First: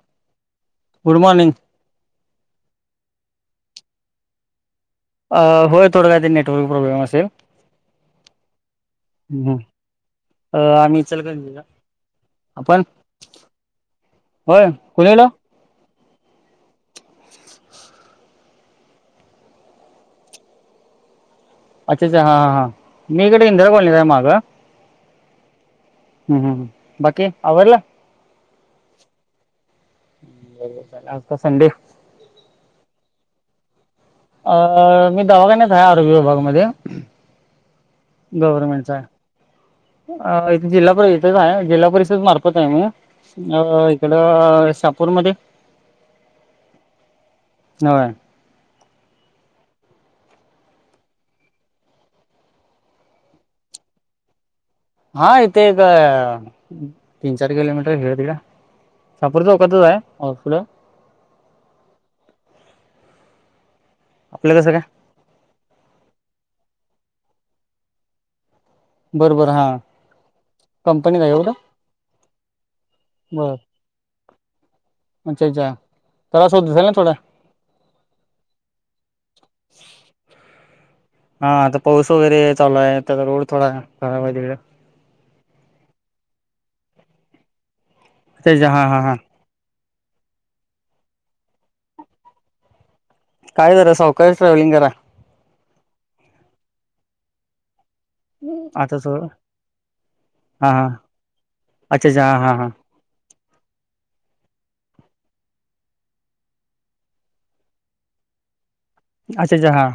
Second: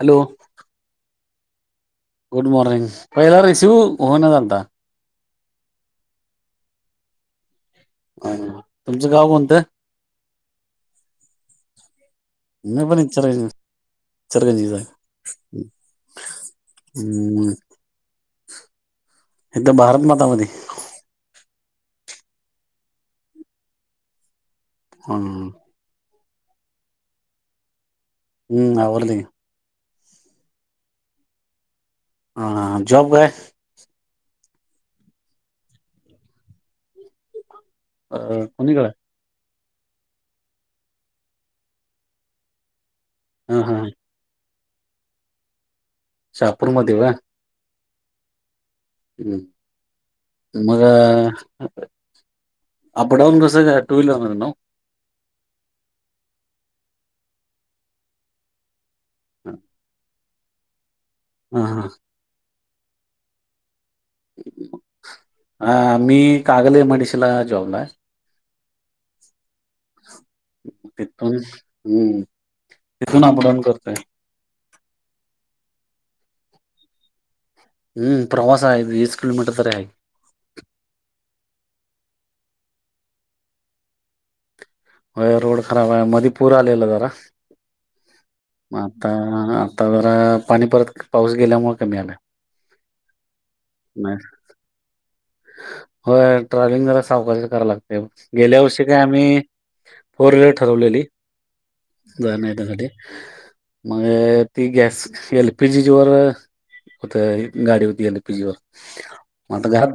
Hello good morning good morning पहिला रिसेऊ हो ना झालत होय थोडं का ते नेटवर्क प्रॉब्लेम असेल तुमचं गाव हम् कोणतं अ आम्ही इचलकरंजी आपण मी पण इचर होय इचरगंजीच आहे कुणीकडे हम्म इथं भारत मातामध्ये अच्छा अच्छा हा मी इक इंदिरा कॉलचा आहे मागं हम हम्म हम् ह बाकी आवला हम आवरले बरो आता संडे हां जॉब का अ मी दवाखान्यात आहे आरोग्य विभागामध्ये कोणीकडे गव्हर्मेंटचा अ थे जिल्हा परिषच आहे जिल्हा परिषद मार्फत आहे नी हा अ हा तलं शपूरमध्ये शहापूरमध्ये वा होय ह् मग अपडाऊन कस हा इथे एक तीन चार किलोमीटर इकडं तिकड चपरतोकत आहे हॉस् हा हा. आपलं कसं काय? हा मी कागल मेडिसला जॉबला आहे बर बर हा कंपनीत आहे तिथून एवढं हम्म तिथून बरं अपडाऊन करतोय अच्छा अच्छा प्रवास होत असेल ना थोडा हम्म प्रवास आहे वीस किलोमीटर तरी आहे. हा आता पाऊस वगैरे चालू आहे तर रोड थोडा खराब आहे तिकडे होय रोड खराब आहे, मधी पूर आलेला जरा अच्छा अच्छा म हा हा आता हा आता जरा पाणी परत पाऊस गेल्यामुळे कमी आलंय काय जरा सवकाश ट्रॅव्हलिंग करा. होय ट्रॅव्हलिंग जरा सावकाशच कराव लागत त गेल्या वर्षी आता काय सो आम्ही फोर व्हीलर हा हा ठरवलेली अच्छा अच्छा जाण्या हा हा येण्यासाठी मग ती गॅस एल पी जी वर होत गाडी होती एल पी जी वर अच्छा मग आता अच्छा घरा हा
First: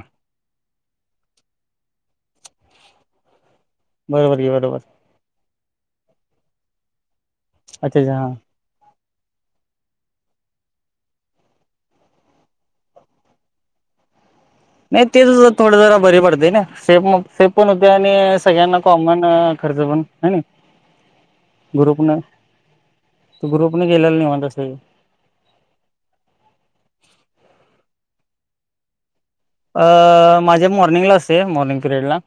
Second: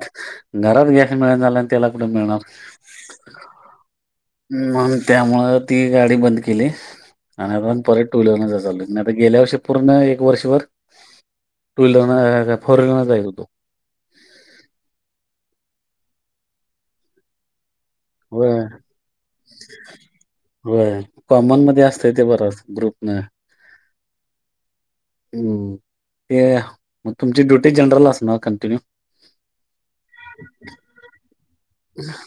घरात गॅस मिळत नाय मग तेला कुठे मिळणार बरोबर की बरोबर म त्यामुळे ती गाडी बंद केली आणि आता अच्छा परत अच्छा टू हा व्हीलर जाय चालू केली आणि आता गेल्या वर्षी पूर्ण एक वर्षभर टू व्हीलरन फोर व्हीलरन जायत होतो नाय तेच थोड जरा बरी पडते ना सेफ मग सेफ पण होते आणि होय सगळ्यांना कॉमन खर्च पण हाय ना व्हय कॉमन मध्ये असत ते बरं ग्रुप नाय ग्रुप न गेलेला निवांत असते. हम्म ते मग तुमची ड्युटी जनरल असणार कंटिन्यू अह माझी मॉर्निंगला असते मॉर्निंग पिरियड ला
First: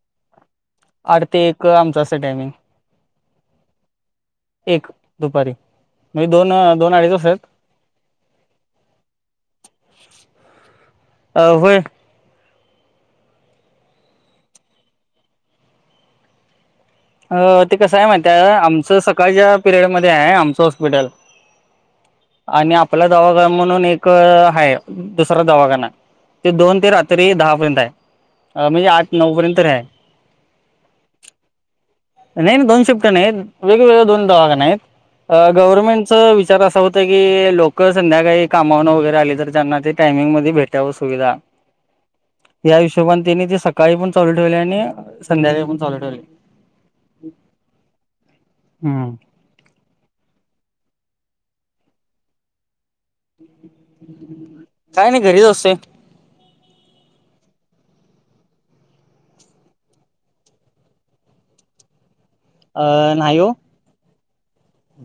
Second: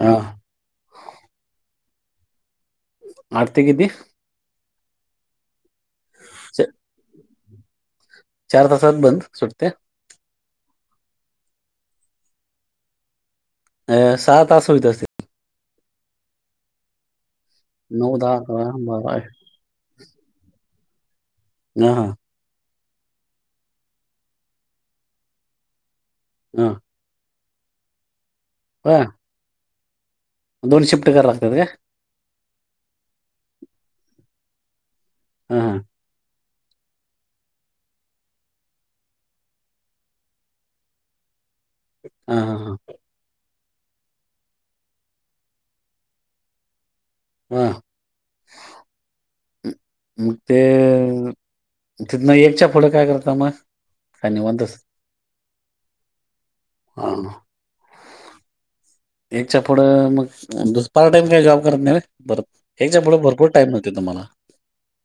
हा आठ ते एक आमचं असत टायमिंग आठ ते किती? एक दुपारी म्हणजे दोन च- दोन अडीच वाजत्यात चार तासात बंद सुटते अह व्हय. अह सहा तास होयत असतील अह ते कसं आहे नऊ माहित दहा आहे अकरा आमचं बारा सकाळच्या पिरयडमध्ये आहे आमचं हॉस्पिटल हा हा. आणि आपला दवाखाना म्हणून एक आहे दुसरा दवाखाना ते हा दोन ते रात्री त्री दहापर्यंत आहे म्हणजे होय? आठ नऊ पर्यंतर आहे दोन शिफ्ट करया लागतात का? नाही नाही दोन शिफ्ट नाही वेगवेगळ्या दोन दवाखाने आहेत हा हा गव्हर्नमेंट च विचार असा होत की, लोक संध्याकाळी कामावरन वगैरे आले तर त्यांना ते टायमिंग मध्ये भेट त्यावर सुविधा हा हा हा या हिशोब त्यांने ते सकाळी पण चालू ठेवलय आणि संध्याकाळी पण चालू ठेवलय हम्म. हा. हम्म. मग ते तिथन एकच्या पुढ काय करता. समज काय निवांत काय नाही घरीच असतोय हा. एकच्या पुढं मग दु पार्ट टाइम काय जॉब करत नाही परत एकच्या अ पुढं नाही हो भरपूर टाइम मिळ तो तुम्हाला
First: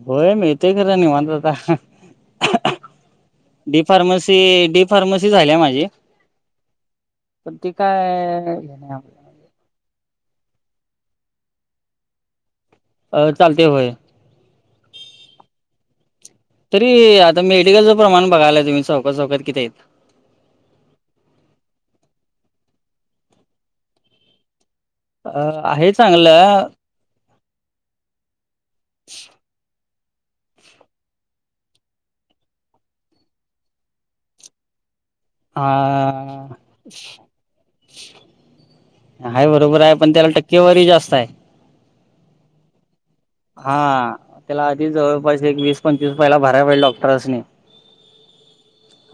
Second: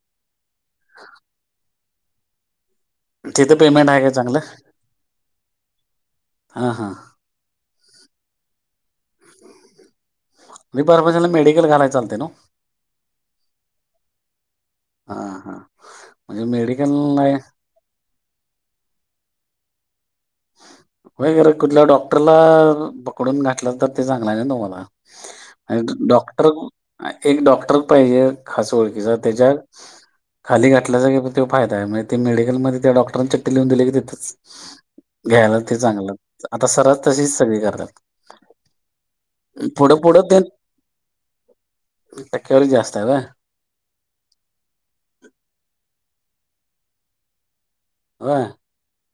होय मिळते खरं निवांत आता तिथं डी पेमेंट आहे का चांगलं फार्मसी डी फार्मसी झाली माझी. हां हां पण ते काय घ आ बी फार्मसी ला मेडिकल घालायला चालतय नव्ह? अ चालते होय. हा हा म्हणजे मेडिकल तरी नाही आता मेडिकलचं प्रमाण बघायलाय तुम्ही चौका चौकात किती आहे. वगैरे कुठल्या डॉक्टरला पकडून घातलं तर ते चांगल आहे ना तुम्हाला? अ आहे डॉक्टर चांगलं एक डॉक्टर पाहिजे खास ओळखीचा त्याच्यात खाली घातल की तो फायदा म्हणजे ते मेडिकलमध्ये त्या डॉक्टरांना चिट्टी लीहून दिली की तिथच आ [inaudible] सरास तशीच सगळी करतात आहे बरोबर आहे पुढं पण पुढं त्याला ते टक्केवारी जास्त आहे. टक्केवारी जास्त हाय होय. हा त्याला आधी जवळपास एक वीस पंचवीस पहिला भराय पाहिजे डॉक्टरासनी होय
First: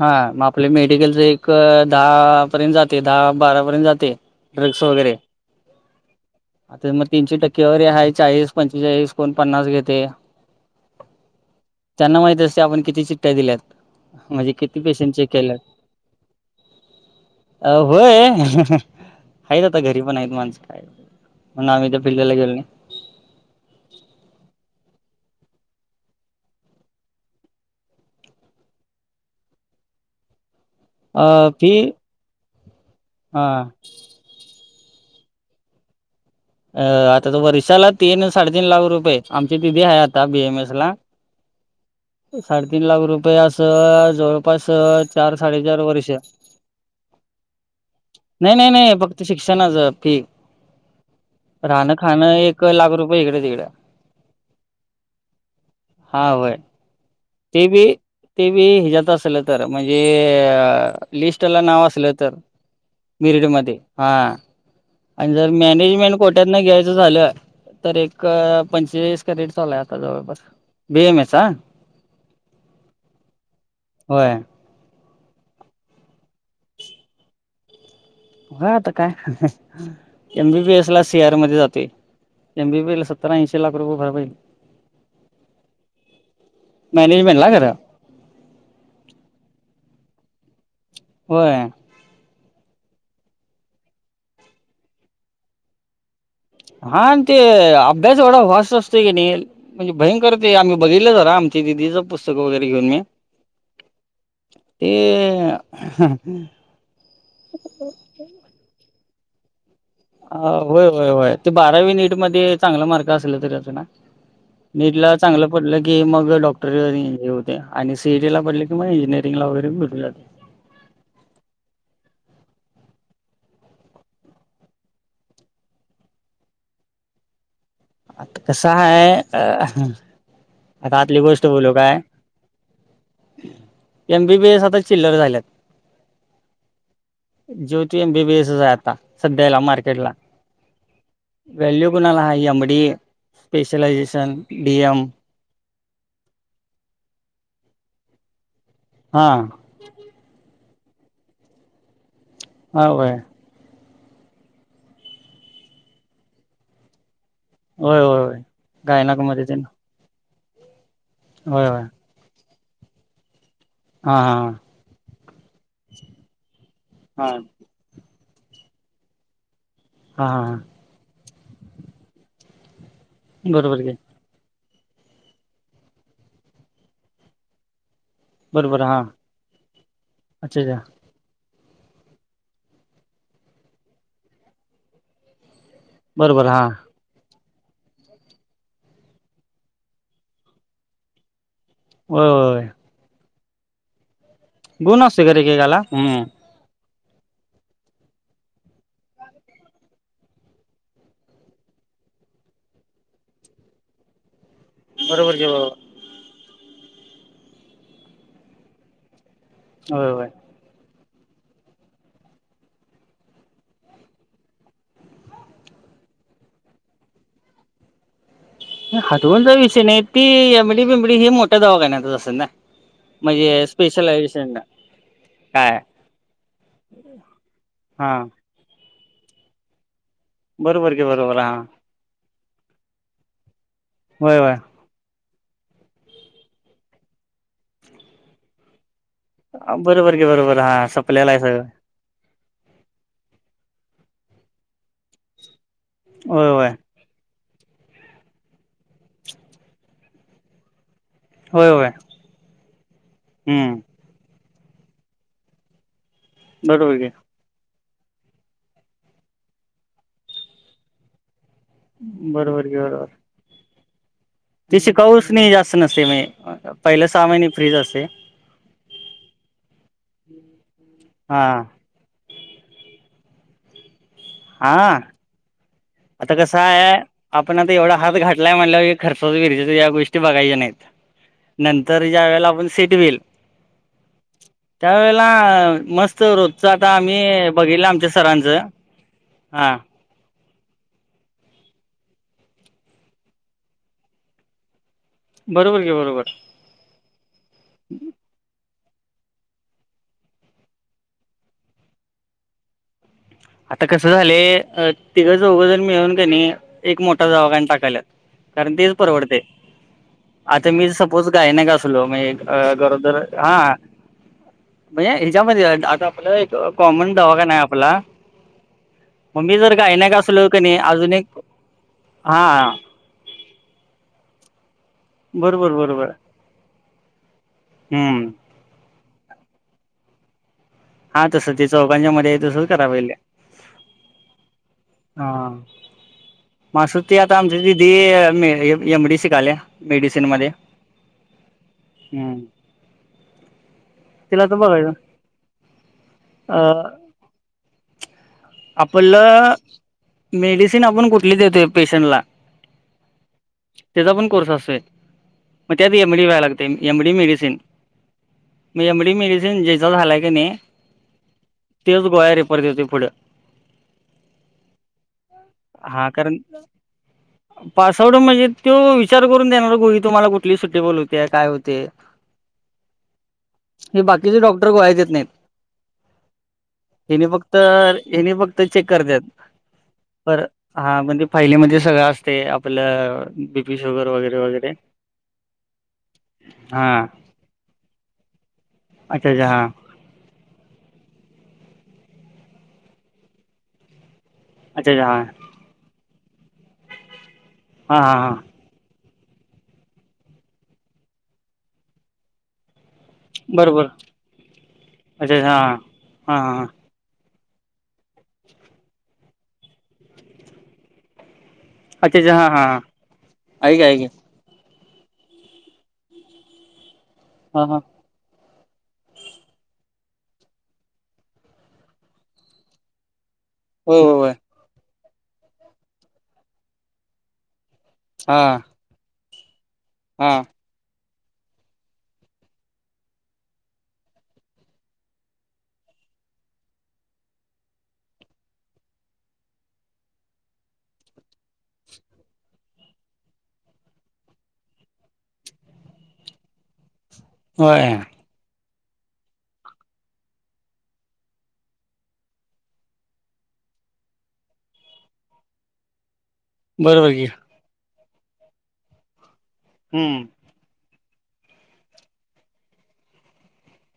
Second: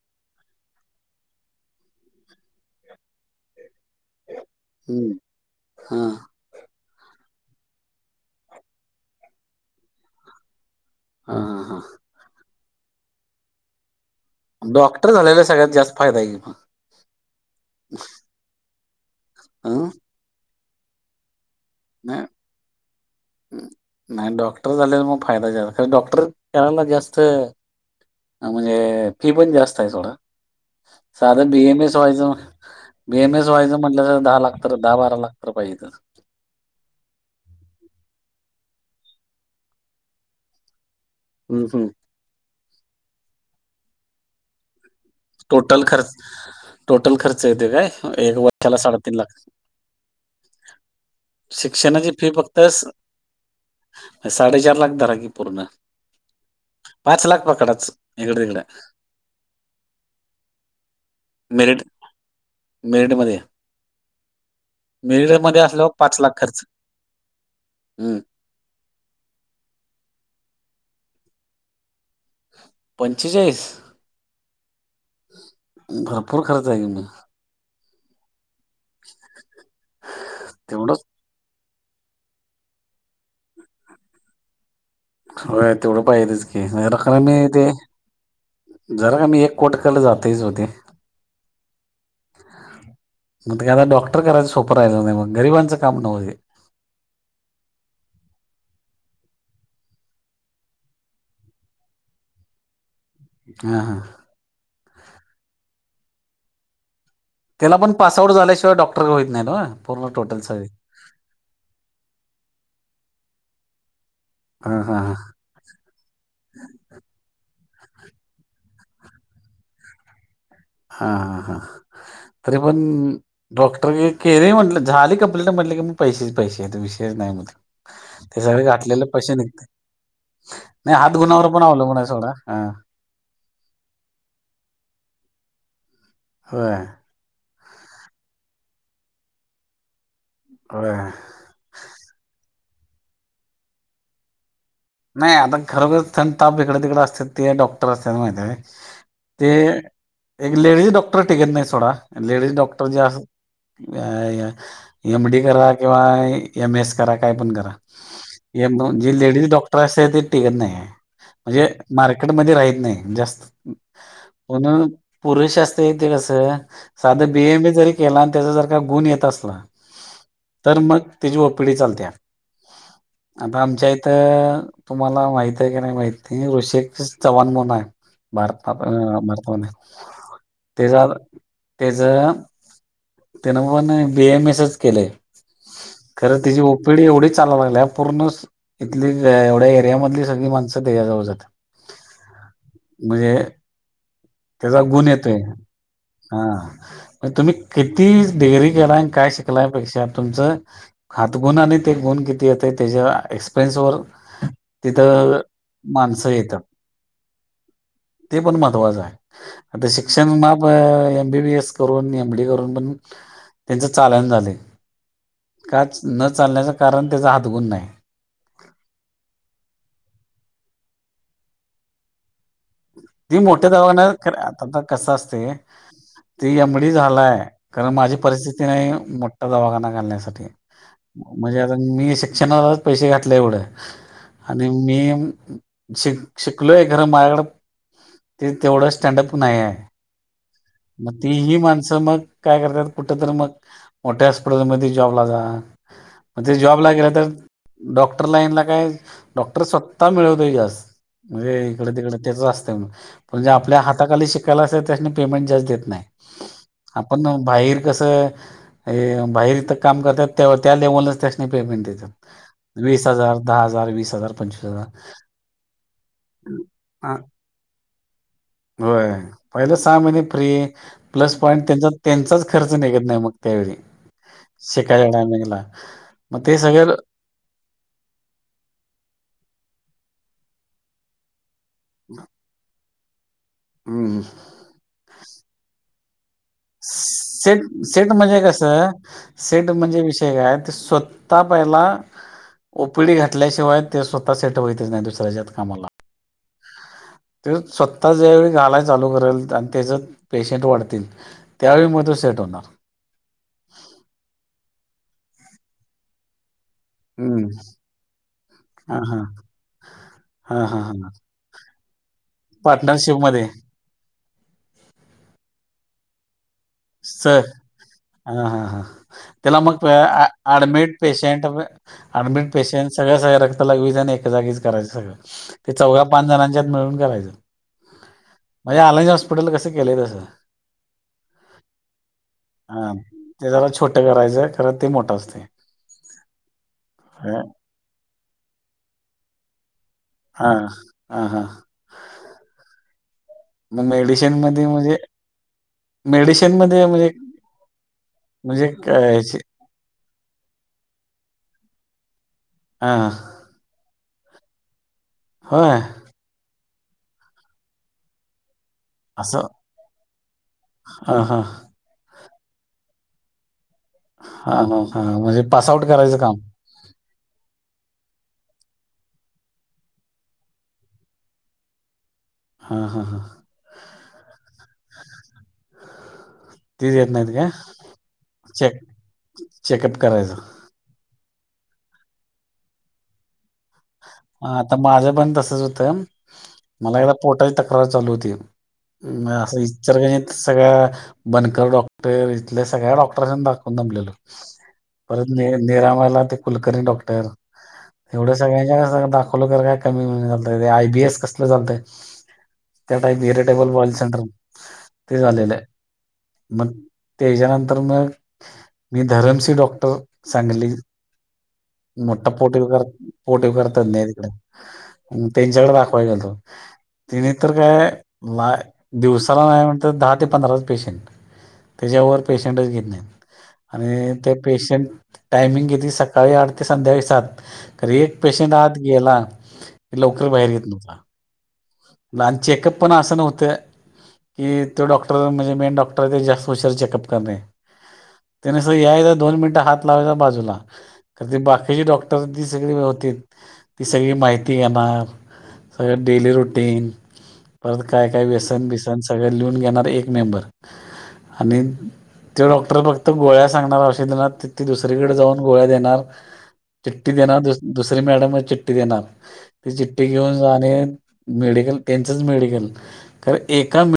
ह [inaudible] हा मग आपले मेडिकलच एक दहा पर्यंत जातय, दहा बारापर्यंत जातय. ड्रग्स हम्म वगैरे हा आता मग तीनशे टक्के व आहे चाळीस पं एसकोण पन्नास घेते. अ हा, हा त्यांना माहित अस आपण किती चिट्ट्या दिल्यात म्हणजे किती डॉक्टर पेशंट चेक झालेला केल्यात. सगळ्यात जास्त फायदा आहे की मग अ व्हय आहेत अ आता घरी पण आहेत माणसं काय मग आम्ही ते फिल्डला गेलो नाही. नाही डॉक्टर झालेल मग फायदा [unintelligible] डॉक्टर करायला जास्त. म्हणजे फी पण जास्त आहे थोडा. अ साधं फी बीएम एस व्हायचं बीएम एस हा व्हायचं म्हटलं तर दहा लाख, तर दहा बारा लाख तर पाहिेजेतचं. अ आता तो वर्षाला तीन साड तीन लाख रुपये आमची दिदी हाय आता बी एम एस ला. हम् [unintelligible] साडेतीन लाख रुपये असं जवळपास चार साडेचार टोटल वर्ष. खर्च टोटल खर्च येते काय एक नाही नाही वर्षाला नाही साडेतीन फक्त लाख. शिक्षणाच फी. राहणं शिक्षणाची खाणं एक लाख रुपये इकड तिकड. साडे चार लाख धरा की पूर्ण. हा वय. पाच लाख ते बी पकडाच इकडे ते तिकडे बी ह्याजात असल तर म्हणजे अ लिस्टला मेरिट नाव असलं तर, मेरिट मध्ये मिरिटमध्ये हा. आणि मेरिट जर मध्ये असल्यावर मॅनेजमेंट पाच लाख कोट्यातन खर्च घ्यायचं झालं तर हम्म एक पंचेचाळीस का रेट चालू हाय आता जवळपास, बीएम एस हा पंचे चाळीस? होय भरपूर खर्च आहे की मग? हम आता काय एम बी बीए स ला. तेवढंच शेहर मध्ये जाते एमबी बेसला सतरा ऐंशी लाख रुपये भरायला लागते. होय तेवढं पाहिेतच की, [unintelligible] मी मॅनेजमेंटला ते खरं जरा कमी एक कोट कला जातेच ओ ते. होय. मग ते आता डॉक्टर करायचं सोपं राहिलं नाही बा, गरिबांच काम नव्ह हे. हा ते अभ्यास एवढा हॉस् असतो की नई. म्हणजे भयंकर आहे आम्ही बघितललं जरा आम दीदी च पुस्तक वगैरे घेऊन मी. हा हा. ते हम्. त्याला पण पास आउट झाल्याशिवाय डॉक्टर व्हईत नाही न्हव. अ व्हय, व्हय व्हय ते बारावी नीट मध्ये चांगला मार्क असल तरी नसणा - हां हां नीटला हां चांगलं. पडलं की मग डॉक्टरी होत्या, आणि सीईटी ला पडल की मग इंजिअरिंगला वगैरे भेटून जातय. हा हा तरी पण. डॉक्टर केले म्हटलं झाले कंप्लेंट म्हटले की म पैसेच पैसेेत विषय नाही म आता ते सगळे कसं घातलेलं आहे पैसे अ निघते - नाही आता हात आतली गोष्ट गुणावर पण अवलंबून हाय सोडा.. एम बी बी एस आता चिल्लर झाल्यात. होय. ज्योती एम बी बी एस च आहे आता सध्या ह्याला मार्केट ला. का. वल्यू कोणला हाई एम डी स्पेशलैजेशन डीिएम. नाही आता खरोखर थंड ताप इकडे तिकडे असतेत ते डॉक्टर अस - माहिती हा ते. एक लेडीज डॉक्टर टिकत नाही सोडा, आणि लेडीज डॉक्टर हा जे होय अस - य य एम डी करा किंवा एम एस करा काय पण करा होय होय होय. जी गायनाक मध्ये लेडीज तेन डॉक्टर - [unintelligible] टिकत नाही म्हणजे होय होय मार्केट मध्ये राहीत नाही जास्त हा हा म्हणून पुरुषशास्त्र येते कसं हा साधं हा बीएम ए जरी. केला आणि त्याचा जर का गुण येत असला- हा हां हां तर मग त्याची ओ पी डी चालत्या आता बरोबर आमच्या की इथ तुम्हाला माहित आहे की नाही माहिती ऋषेक चव्हाण म्हणून हाय. भारतात बरोबर हा भारतामध्ये अच्छा अच्छा तेचा तेच. तन पण बीएम एसच केलंय खरं बरोबर तची हा ओ पिढी एवढी चालू लागल्या पूर्ण इथली एवढ्या एरिया मधली सगळी माणसं त्याजवळ जातात. होय होय. म्हणजे त्याचा गुण असतो का येतोय एकेकाला बरोबर हा तुम्ही किती डिग्री करा काय शिकलापेक्षा तुमचं हात गुणाने ते गुण किती येत त्याच्या एक्सप्रियन्स वर तिथं की बरोबर माणसं येतात ते पण महत्त्वाचं आहे. आता होय शिक्षण होय माप एम बी बीए स करून एम डी करू - पण त्यांच चालण झाले. काच न चालण्याचं कारण त्याचा हातगुण नाही. हातोून ज विषय नाही ती एमडी बिंबडी हे मोठ्या दवाखान्यात असेल ना.. ती म्हणजे मोठ्या दवाखान्यात स्पेशलायझेशन आता कस असते. काय ती एम डी झालाय खर, हा माझी परिस्थिती नाही मोठठा दवाखाना घालण्यासाठी. बरोबर की बरोबर हा म्हणजे आता मी शिक्षणालाच पैसे घातले एवढं... होय होय. [inaudible] शि शिकलोय खरं माझ कड [inaudible] तेवढं. स्टँडअप नाही आहे बरोबर की बरोबर हा मग सपलेला ती आहे ह सगळं माणसं मग काय करतात कुठ तररी मग मोठ्या हॉस्पिटलमध्ये जॉबला जा. म्हण होय ते होय जॉबला गेला तर. डॉक्टर लाईनला काय डॉक्टर स्वतः मिळवतोय जास्त. म्हणजे होय होय इकडे तिकड त्याचच असतंय, पण जे हम्म आपल्या- हाताखाली शिकायला असेल त्यांनी पेमेंट जास्त देत नाही बरोबर की आप बाहेर कसं हे बाहेर इथं काम करतात त्या त्या लेवलच त्या पेमेंट देतं बरोबर की बरोबर वीस हजार दहां हजार वीस हजार पंचवीस ती हजार शिकाऊसनी जास्तं नसतेय म्हंजजे पहिलं सहा महीने फ्री चं असतंय. होयं पहिले सहा महिने फ्री प्लसं हा पॉईंट त्यांचा त्यांचं चं खर्च निघंत नाहीं मंग त्यावेळीं हा शिकायला टांईमीगला आता कसं हायं आपणं आता एवढां हात घाटलांय म्हटलं की खर्चा यां गोष्टीचा बघायच्यां नाहीतं नंतर ज्यां वेळेलां आपणं सीट व्हील - हं त्यांवेेळेलां मस्तं होतं सेंट, सेंट म्हणजे कसं सेंट हा म्हणजे विषयं कायं ते स्वंत- त्यां पहिला ओपीडी घातल्यांशिवांय ते स्वंतः सेंट होतंच नाहीं दुसरं बरोबर घे बरोबर ते स्वंतः ज्यांवेेळी गालांय चालूं करेल आणि त्यांचं पेशंट वाढतील त्यावेळीं मंग तो सेट होणारं आता कसं झालं अ तिघं चौघंजणं मिळूंन त्यांनी- एक मोठां हम्म दवाखाना टाकलां कारणं तेचं हा हा परवडते हा आता हा मी हा सपोजं गायंनीक असलो मं एक गरोदर पार्टनरशिप मध्ये हां. म्हंये ह्याच्यामंध्ये आता आपलं एक कॉमन दवाखाना हांय आपलां. हां हां हां त्यालां मंग असलो कणी एडमिट अजून एक पेशंट ऍडमिट हा पेशंट सगळ्यां सगळ्यां रक्तं लगवीचं आणि एकांजागीचं करायचं सगळं ते बरोबर चौघा बरोबर पांच जणांच्यांत मिळूंन करायचं हम्म माझं आयलाईज हॉस्पिटल कसं केलं आहे तसं हां तसं ते चौघांच्या मंध्यें हां ते जरा छोटं करायचं खरं ते मोठं असते माशुंती आता हा आमंची ती एम डी सी शिकाल्यां मेडिसिन मंध्यें हा हा हा. हम्मं. मंग मेडिसिनं मध्यें म्हणजे मेडिसिनं मध्यें म्हणजे म्हणजे काय आपला ह्याची मेडिसिनं आपणं कुंठली देतोय पेशंटलां हां त्यांचा पणं कोर्स असेलं मंग होय त्यांत एमडी व्हायंला लागते एमडी मेडिसिनं. मं एमडी असं मेडिसिनं ज्यांचा झालायं कां नाहीं हा हा तेचं गोळ्यां रेपरदेतोयपुंढ हां हां म्हणजे पांस आऊट करायचं कामं ह [unintelligible] पांसवडं म्हणजे तो विचारं करूंन देणारं गोळी तुम्हांला कुंठली सुट्टीबल होते कायं होतें हां हां हां हे बाकीचे डॉक्टर गोळ्यां देतंनाहींत ते नाहींत कां हेने फक्तं चेक करत्यांत करायचं पर हां म्हणजे फाहिलीमध्यें सगळं असतें आपलं मिशोवंर वगैरें हां आता माझं पणं तसंच होतं हा मलां ही एकदां पोटाची तक्रार चालूं होती अच्छा अच्छा हा असं सगळ्यां बनकर डॉक्टर इथल्यां सगळ्यां डॉक्टर दाखवूंन दमलेलो अच्छा अच्छा हा परंत निरामलां ते कुलकर्णी डॉक्टर हां हां हां एखाद्याला दाखवलं तरं कायं कमी आय बीएस कसलं चालतंय त्यां टाईप व्हेरिटेबल बरोबर वर्ल्ड सेंटर ते अच्छा अच्छा झालेलं आहे हा हा हा हा मंग त्यांच्यानंतर मंग मी धरमसी डॉक्टर सांगली अच्छा मोठां अच्छा हा हा पोटविकार पोटविकार ऐक ऐक तंज्ञ त्यांच्याकडे दाखवायच होत त्यांनी तर हा हा काय ला दिवसाला नाही म्हणत दहा ते पंधराच पेशंट त्याच्यावर पेशंटच घेत नाहीत होय आणि होय होय ते पेशंट टायमिंग घेतती सकाळी आठ ते संध्याकाळी सात अरे! एक हा पेशंट आत गेला लवकर हा बाहेर येत नव्हता. आन चेकअप पण असं नव्हतं की तो डॉक्टर म्हणजे मेन डॉक्टर आहे तेस सोशल चेकअप करणे त्याने अस यायचा दोन मिनिटं हात लावायचा बाजूला तर ते बाकीचे डॉक्टर ती सगळी होती ती सगळी माहिती घेणार सगळं डेली रुटीन. परत होय काय काय व्यसन बिसन सगळ लिहून घेणार एक मेंबर आणि ते डॉक्टर फक्त गोळ्या सांगणार औषधनात ति ते दुसरीकडे जाऊन गोळ्या देणार बरोबर ती की देणार दुसरी मॅडम पण चिट्टी देणार ती चिट्टी हम्म घेऊन जाणे मेडिकल त्यांचच मेडिकल कारण एका